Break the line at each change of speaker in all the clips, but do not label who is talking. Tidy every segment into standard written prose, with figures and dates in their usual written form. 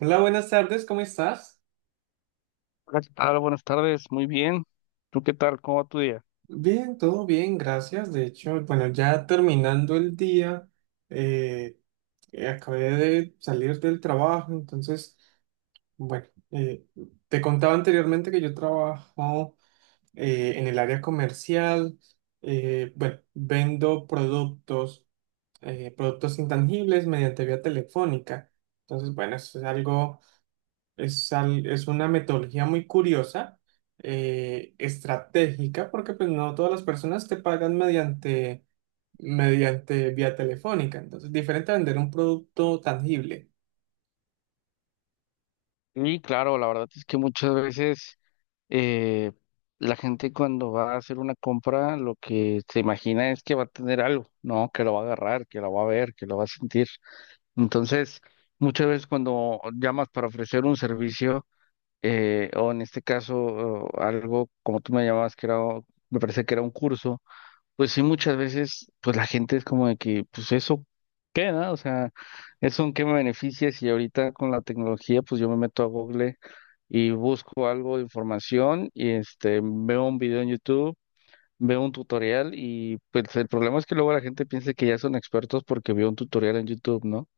Hola, buenas tardes, ¿cómo estás?
Hola, ¿qué tal? Buenas tardes, muy bien. ¿Tú qué tal? ¿Cómo va tu día?
Bien, todo bien, gracias. De hecho, bueno, ya terminando el día, eh, acabé de salir del trabajo. Entonces, bueno, te contaba anteriormente que yo trabajo en el área comercial. Bueno, vendo productos, productos intangibles mediante vía telefónica. Entonces, bueno, eso es algo. Es una metodología muy curiosa, estratégica, porque pues no todas las personas te pagan mediante vía telefónica. Entonces, diferente a vender un producto tangible.
Sí, claro, la verdad es que muchas veces eh, la gente cuando va a hacer una compra lo que se imagina es que va a tener algo, ¿no? Que lo va a agarrar, que lo va a ver, que lo va a sentir. Entonces, muchas veces cuando llamas para ofrecer un servicio, o en este caso o algo como tú me llamabas, que era, me parece que era un curso. Pues sí, muchas veces, pues la gente es como de que, pues eso, ¿qué, no? O sea, ¿eso en qué me beneficia si ahorita con la tecnología, pues yo me meto a Google y busco algo de información y este, veo un video en YouTube, veo un tutorial? Y pues el problema es que luego la gente piensa que ya son expertos porque vio un tutorial en YouTube, ¿no?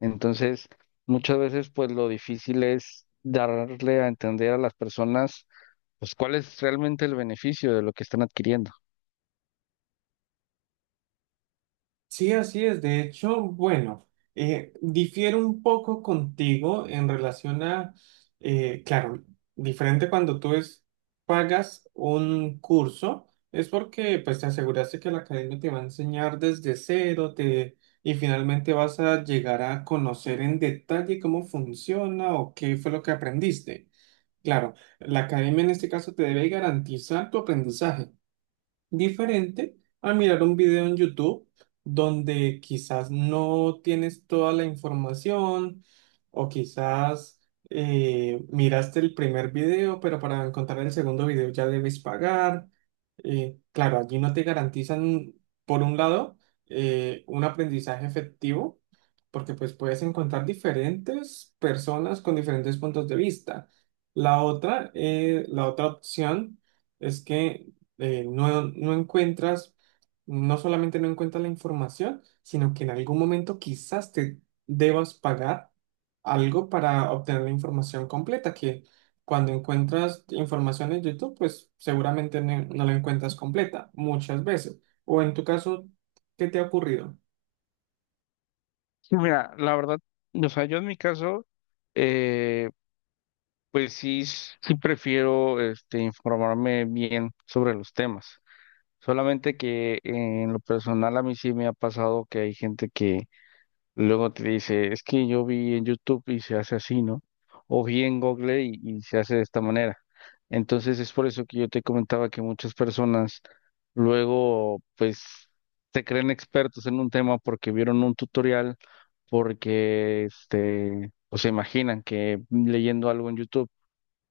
Entonces, muchas veces, pues lo difícil es darle a entender a las personas, pues cuál es realmente el beneficio de lo que están adquiriendo.
Sí, así es. De hecho, bueno, difiero un poco contigo en relación a, claro, diferente cuando pagas un curso, es porque pues te aseguraste que la academia te va a enseñar desde cero, te, y finalmente vas a llegar a conocer en detalle cómo funciona o qué fue lo que aprendiste. Claro, la academia en este caso te debe garantizar tu aprendizaje, diferente a mirar un video en YouTube, donde quizás no tienes toda la información, o quizás miraste el primer video, pero para encontrar el segundo video ya debes pagar. Claro, allí no te garantizan, por un lado, un aprendizaje efectivo, porque pues puedes encontrar diferentes personas con diferentes puntos de vista. La otra opción es que no, no solamente no encuentras la información, sino que en algún momento quizás te debas pagar algo para obtener la información completa, que cuando encuentras información en YouTube, pues seguramente no la encuentras completa muchas veces. O en tu caso, ¿qué te ha ocurrido?
Sí, mira, la verdad, o sea, yo en mi caso, eh, pues sí, sí prefiero este, informarme bien sobre los temas. Solamente que en lo personal a mí sí me ha pasado que hay gente que luego te dice, es que yo vi en YouTube y se hace así, ¿no? O vi en Google y se hace de esta manera. Entonces es por eso que yo te comentaba que muchas personas luego, pues, se creen expertos en un tema porque vieron un tutorial, porque, este, o se imaginan que leyendo algo en YouTube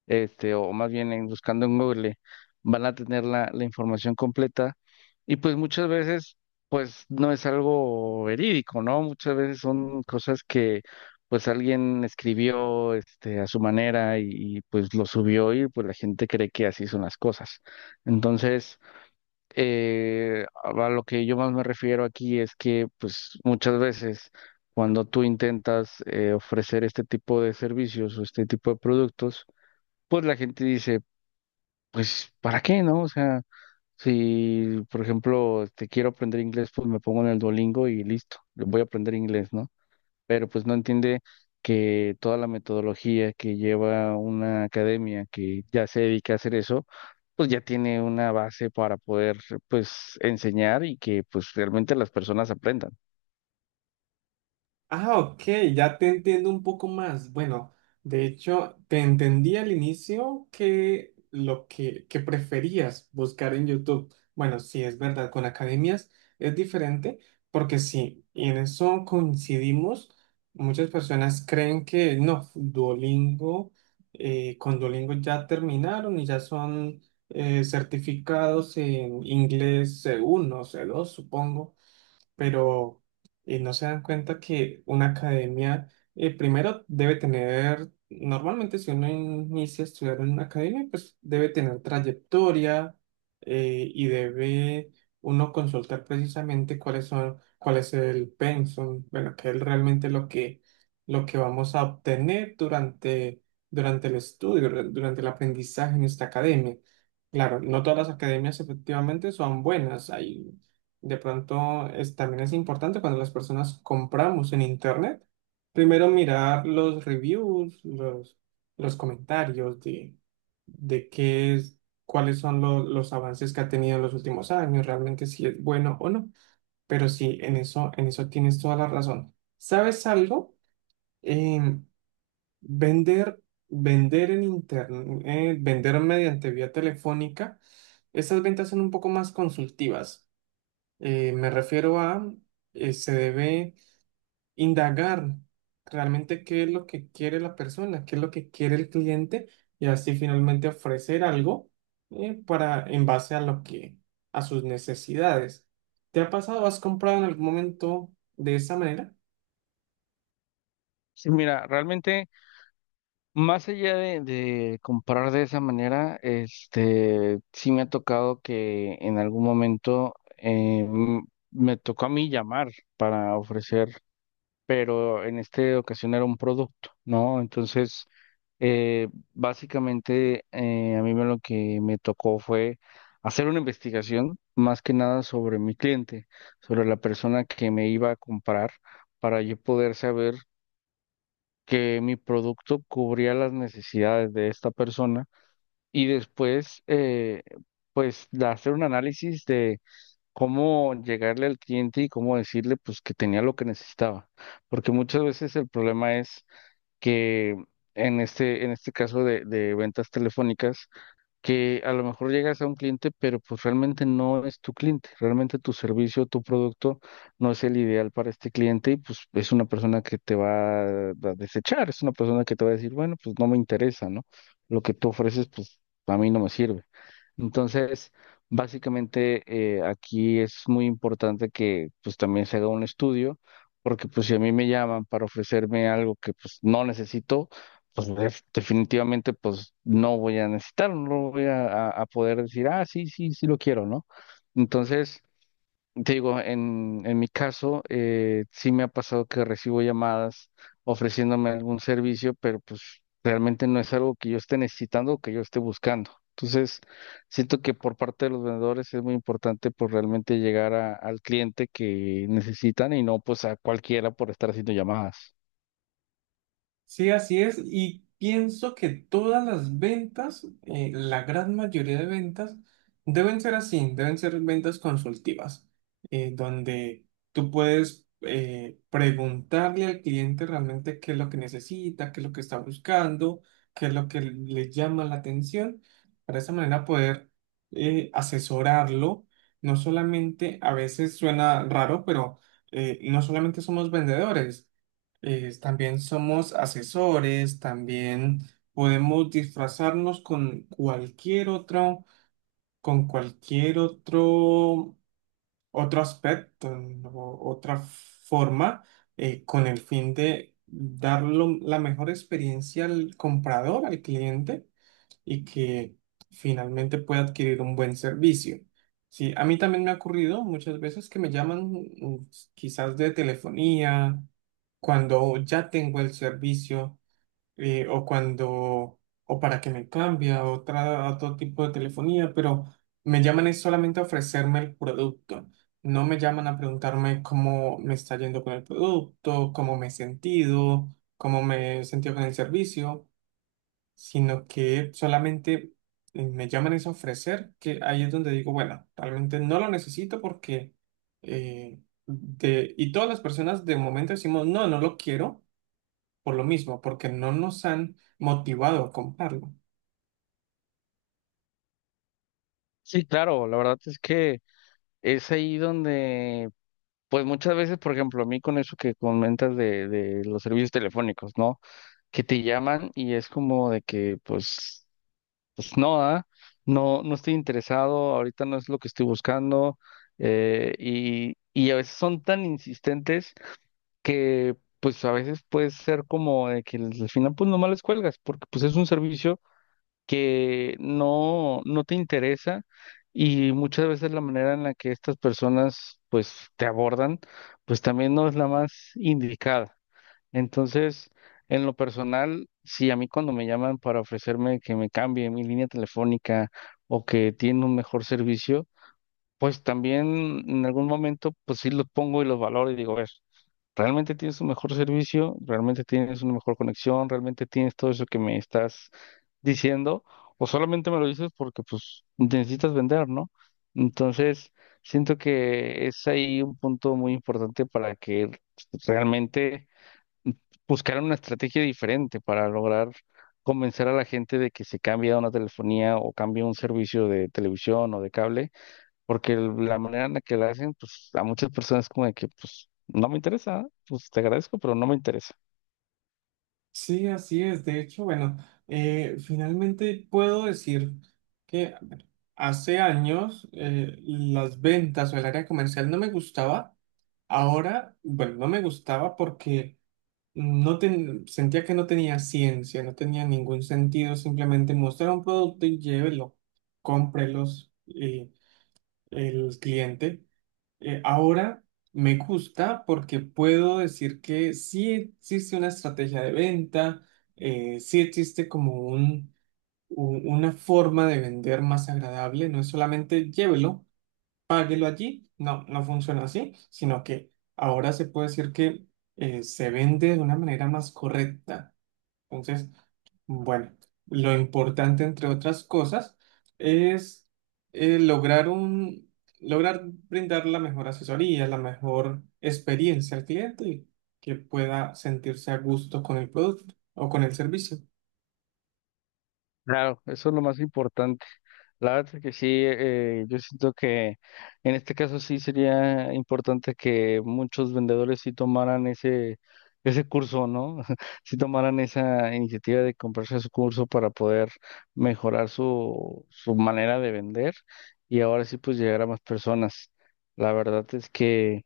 este, o más bien en buscando en Google, van a tener la información completa. Y pues muchas veces, pues no es algo verídico, ¿no? Muchas veces son cosas que pues alguien escribió este, a su manera y, pues lo subió y pues la gente cree que así son las cosas. Entonces, a lo que yo más me refiero aquí es que pues muchas veces cuando tú intentas ofrecer este tipo de servicios o este tipo de productos, pues la gente dice, pues, ¿para qué, no? O sea, si, por ejemplo, te quiero aprender inglés, pues me pongo en el Duolingo y listo, voy a aprender inglés, ¿no? Pero pues no entiende que toda la metodología que lleva una academia que ya se dedica a hacer eso, pues ya tiene una base para poder, pues, enseñar y que, pues, realmente las personas aprendan.
Ah, ok, ya te entiendo un poco más. Bueno, de hecho, te entendí al inicio que que preferías buscar en YouTube. Bueno, sí, es verdad, con academias es diferente, porque sí, y en eso coincidimos. Muchas personas creen que no. Duolingo, con Duolingo ya terminaron y ya son certificados en inglés C1, C2, supongo, pero no se dan cuenta que una academia primero debe tener, normalmente si uno inicia a estudiar en una academia, pues debe tener trayectoria. Y debe uno consultar precisamente cuál es el pensum, bueno, qué es realmente lo que vamos a obtener durante el estudio, durante el aprendizaje en esta academia. Claro, no todas las academias efectivamente son buenas. Hay de pronto es, también es importante, cuando las personas compramos en internet, primero mirar los reviews, los comentarios de, de qué es, cuáles son los avances que ha tenido en los últimos años, realmente si es bueno o no. Pero sí, en eso tienes toda la razón. ¿Sabes algo? Em, vender, vender en internet, vender mediante vía telefónica, estas ventas son un poco más consultivas. Eh, me refiero a, se debe indagar realmente qué es lo que quiere la persona, qué es lo que quiere el cliente, y así finalmente ofrecer algo, para en base a a sus necesidades. ¿Te ha pasado, has comprado en algún momento de esa manera?
Sí, mira, realmente... Más allá de comprar de esa manera, este, sí me ha tocado que en algún momento me tocó a mí llamar para ofrecer, pero en esta ocasión era un producto, ¿no? Entonces, eh, básicamente a mí me lo que me tocó fue hacer una investigación más que nada sobre mi cliente, sobre la persona que me iba a comprar, para yo poder saber que mi producto cubría las necesidades de esta persona y después, pues, de hacer un análisis de cómo llegarle al cliente y cómo decirle, pues, que tenía lo que necesitaba. Porque muchas veces el problema es que en este caso de ventas telefónicas, que a lo mejor llegas a un cliente, pero pues realmente no es tu cliente, realmente tu servicio, tu producto no es el ideal para este cliente y pues es una persona que te va a desechar, es una persona que te va a decir, bueno, pues no me interesa, ¿no? Lo que tú ofreces, pues a mí no me sirve. Entonces, básicamente aquí es muy importante que pues también se haga un estudio, porque pues si a mí me llaman para ofrecerme algo que pues no necesito, pues definitivamente pues no voy a necesitar, no voy a poder decir, ah, sí, sí, sí lo quiero, ¿no? Entonces, te digo, en mi caso, sí me ha pasado que recibo llamadas ofreciéndome algún servicio, pero pues realmente no es algo que yo esté necesitando o que yo esté buscando. Entonces, siento que por parte de los vendedores es muy importante pues realmente llegar al cliente que necesitan y no pues a cualquiera por estar haciendo llamadas.
Sí, así es. Y pienso que todas las ventas, la gran mayoría de ventas, deben ser así, deben ser ventas consultivas, donde tú puedes preguntarle al cliente realmente qué es lo que necesita, qué es lo que está buscando, qué es lo que le llama la atención, para de esa manera poder asesorarlo. No solamente, a veces suena raro, pero no solamente somos vendedores, también somos asesores, también podemos disfrazarnos con cualquier otro, otro aspecto, ¿no? O otra forma, con el fin de dar la mejor experiencia al comprador, al cliente, y que finalmente pueda adquirir un buen servicio. Sí, a mí también me ha ocurrido muchas veces que me llaman, mm, quizás de telefonía, cuando ya tengo el servicio, eh, o cuando, o para que me cambie a otra, a otro tipo de telefonía, pero me llaman es solamente a ofrecerme el producto. No me llaman a preguntarme cómo me está yendo con el producto, cómo me he sentido con el servicio, sino que solamente me llaman es a ofrecer, que ahí es donde digo, bueno, realmente no lo necesito porque, eh, y todas las personas de momento decimos, no, no lo quiero, por lo mismo, porque no nos han motivado a comprarlo.
Sí, claro, la verdad es que es ahí donde, pues muchas veces, por ejemplo, a mí con eso que comentas de los servicios telefónicos, ¿no? Que te llaman y es como de que, pues, pues no, ah, no, no estoy interesado, ahorita no es lo que estoy buscando. Y a veces son tan insistentes que, pues, a veces puede ser como de que al final, pues, nomás les cuelgas, porque, pues, es un servicio que no, no te interesa y muchas veces la manera en la que estas personas, pues, te abordan, pues, también no es la más indicada. Entonces, en lo personal, sí, a mí cuando me llaman para ofrecerme que me cambie mi línea telefónica o que tiene un mejor servicio, pues también en algún momento, pues sí los pongo y los valoro y digo, a ver, realmente tienes un mejor servicio, realmente tienes una mejor conexión, realmente tienes todo eso que me estás diciendo, o solamente me lo dices porque pues necesitas vender, ¿no? Entonces, siento que es ahí un punto muy importante para que realmente buscaran una estrategia diferente para lograr convencer a la gente de que se cambie a una telefonía o cambie a un servicio de televisión o de cable, porque la manera en la que la hacen, pues a muchas personas como de que, pues no me interesa, pues te agradezco, pero no me interesa.
Sí, así es. De hecho, bueno, finalmente puedo decir que a ver, hace años las ventas o el área comercial no me gustaba. Ahora, bueno, no me gustaba porque sentía que no tenía ciencia, no tenía ningún sentido simplemente mostrar un producto y llévelo, cómprelos y el cliente. Ahora me gusta porque puedo decir que sí existe una estrategia de venta, sí existe como una forma de vender más agradable, no es solamente llévelo, páguelo allí. No, no funciona así, sino que ahora se puede decir que se vende de una manera más correcta. Entonces, bueno, lo importante, entre otras cosas, es eh, lograr un, lograr brindar la mejor asesoría, la mejor experiencia al cliente, y que pueda sentirse a gusto con el producto o con el servicio.
Claro, eso es lo más importante. La verdad es que sí, yo siento que en este caso sí sería importante que muchos vendedores sí tomaran ese, ese curso, ¿no? Sí tomaran esa iniciativa de comprarse su curso para poder mejorar su, su manera de vender y ahora sí pues llegar a más personas. La verdad es que,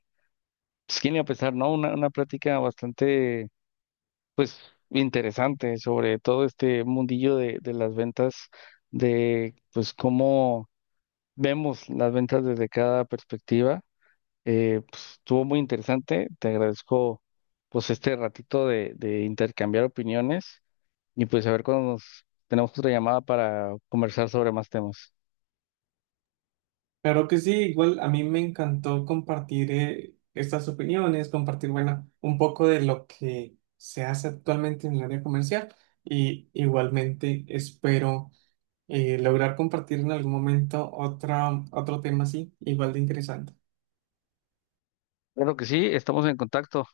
pues, quién iba a pensar, ¿no? Una plática bastante interesante sobre todo este mundillo de las ventas, de pues cómo vemos las ventas desde cada perspectiva. Pues, estuvo muy interesante. Te agradezco pues este ratito de intercambiar opiniones y pues a ver cuando nos tenemos otra llamada para conversar sobre más temas.
Claro que sí, igual a mí me encantó compartir estas opiniones, compartir, bueno, un poco de lo que se hace actualmente en el área comercial, y igualmente espero lograr compartir en algún momento otro tema así, igual de interesante.
Claro que sí, estamos en contacto.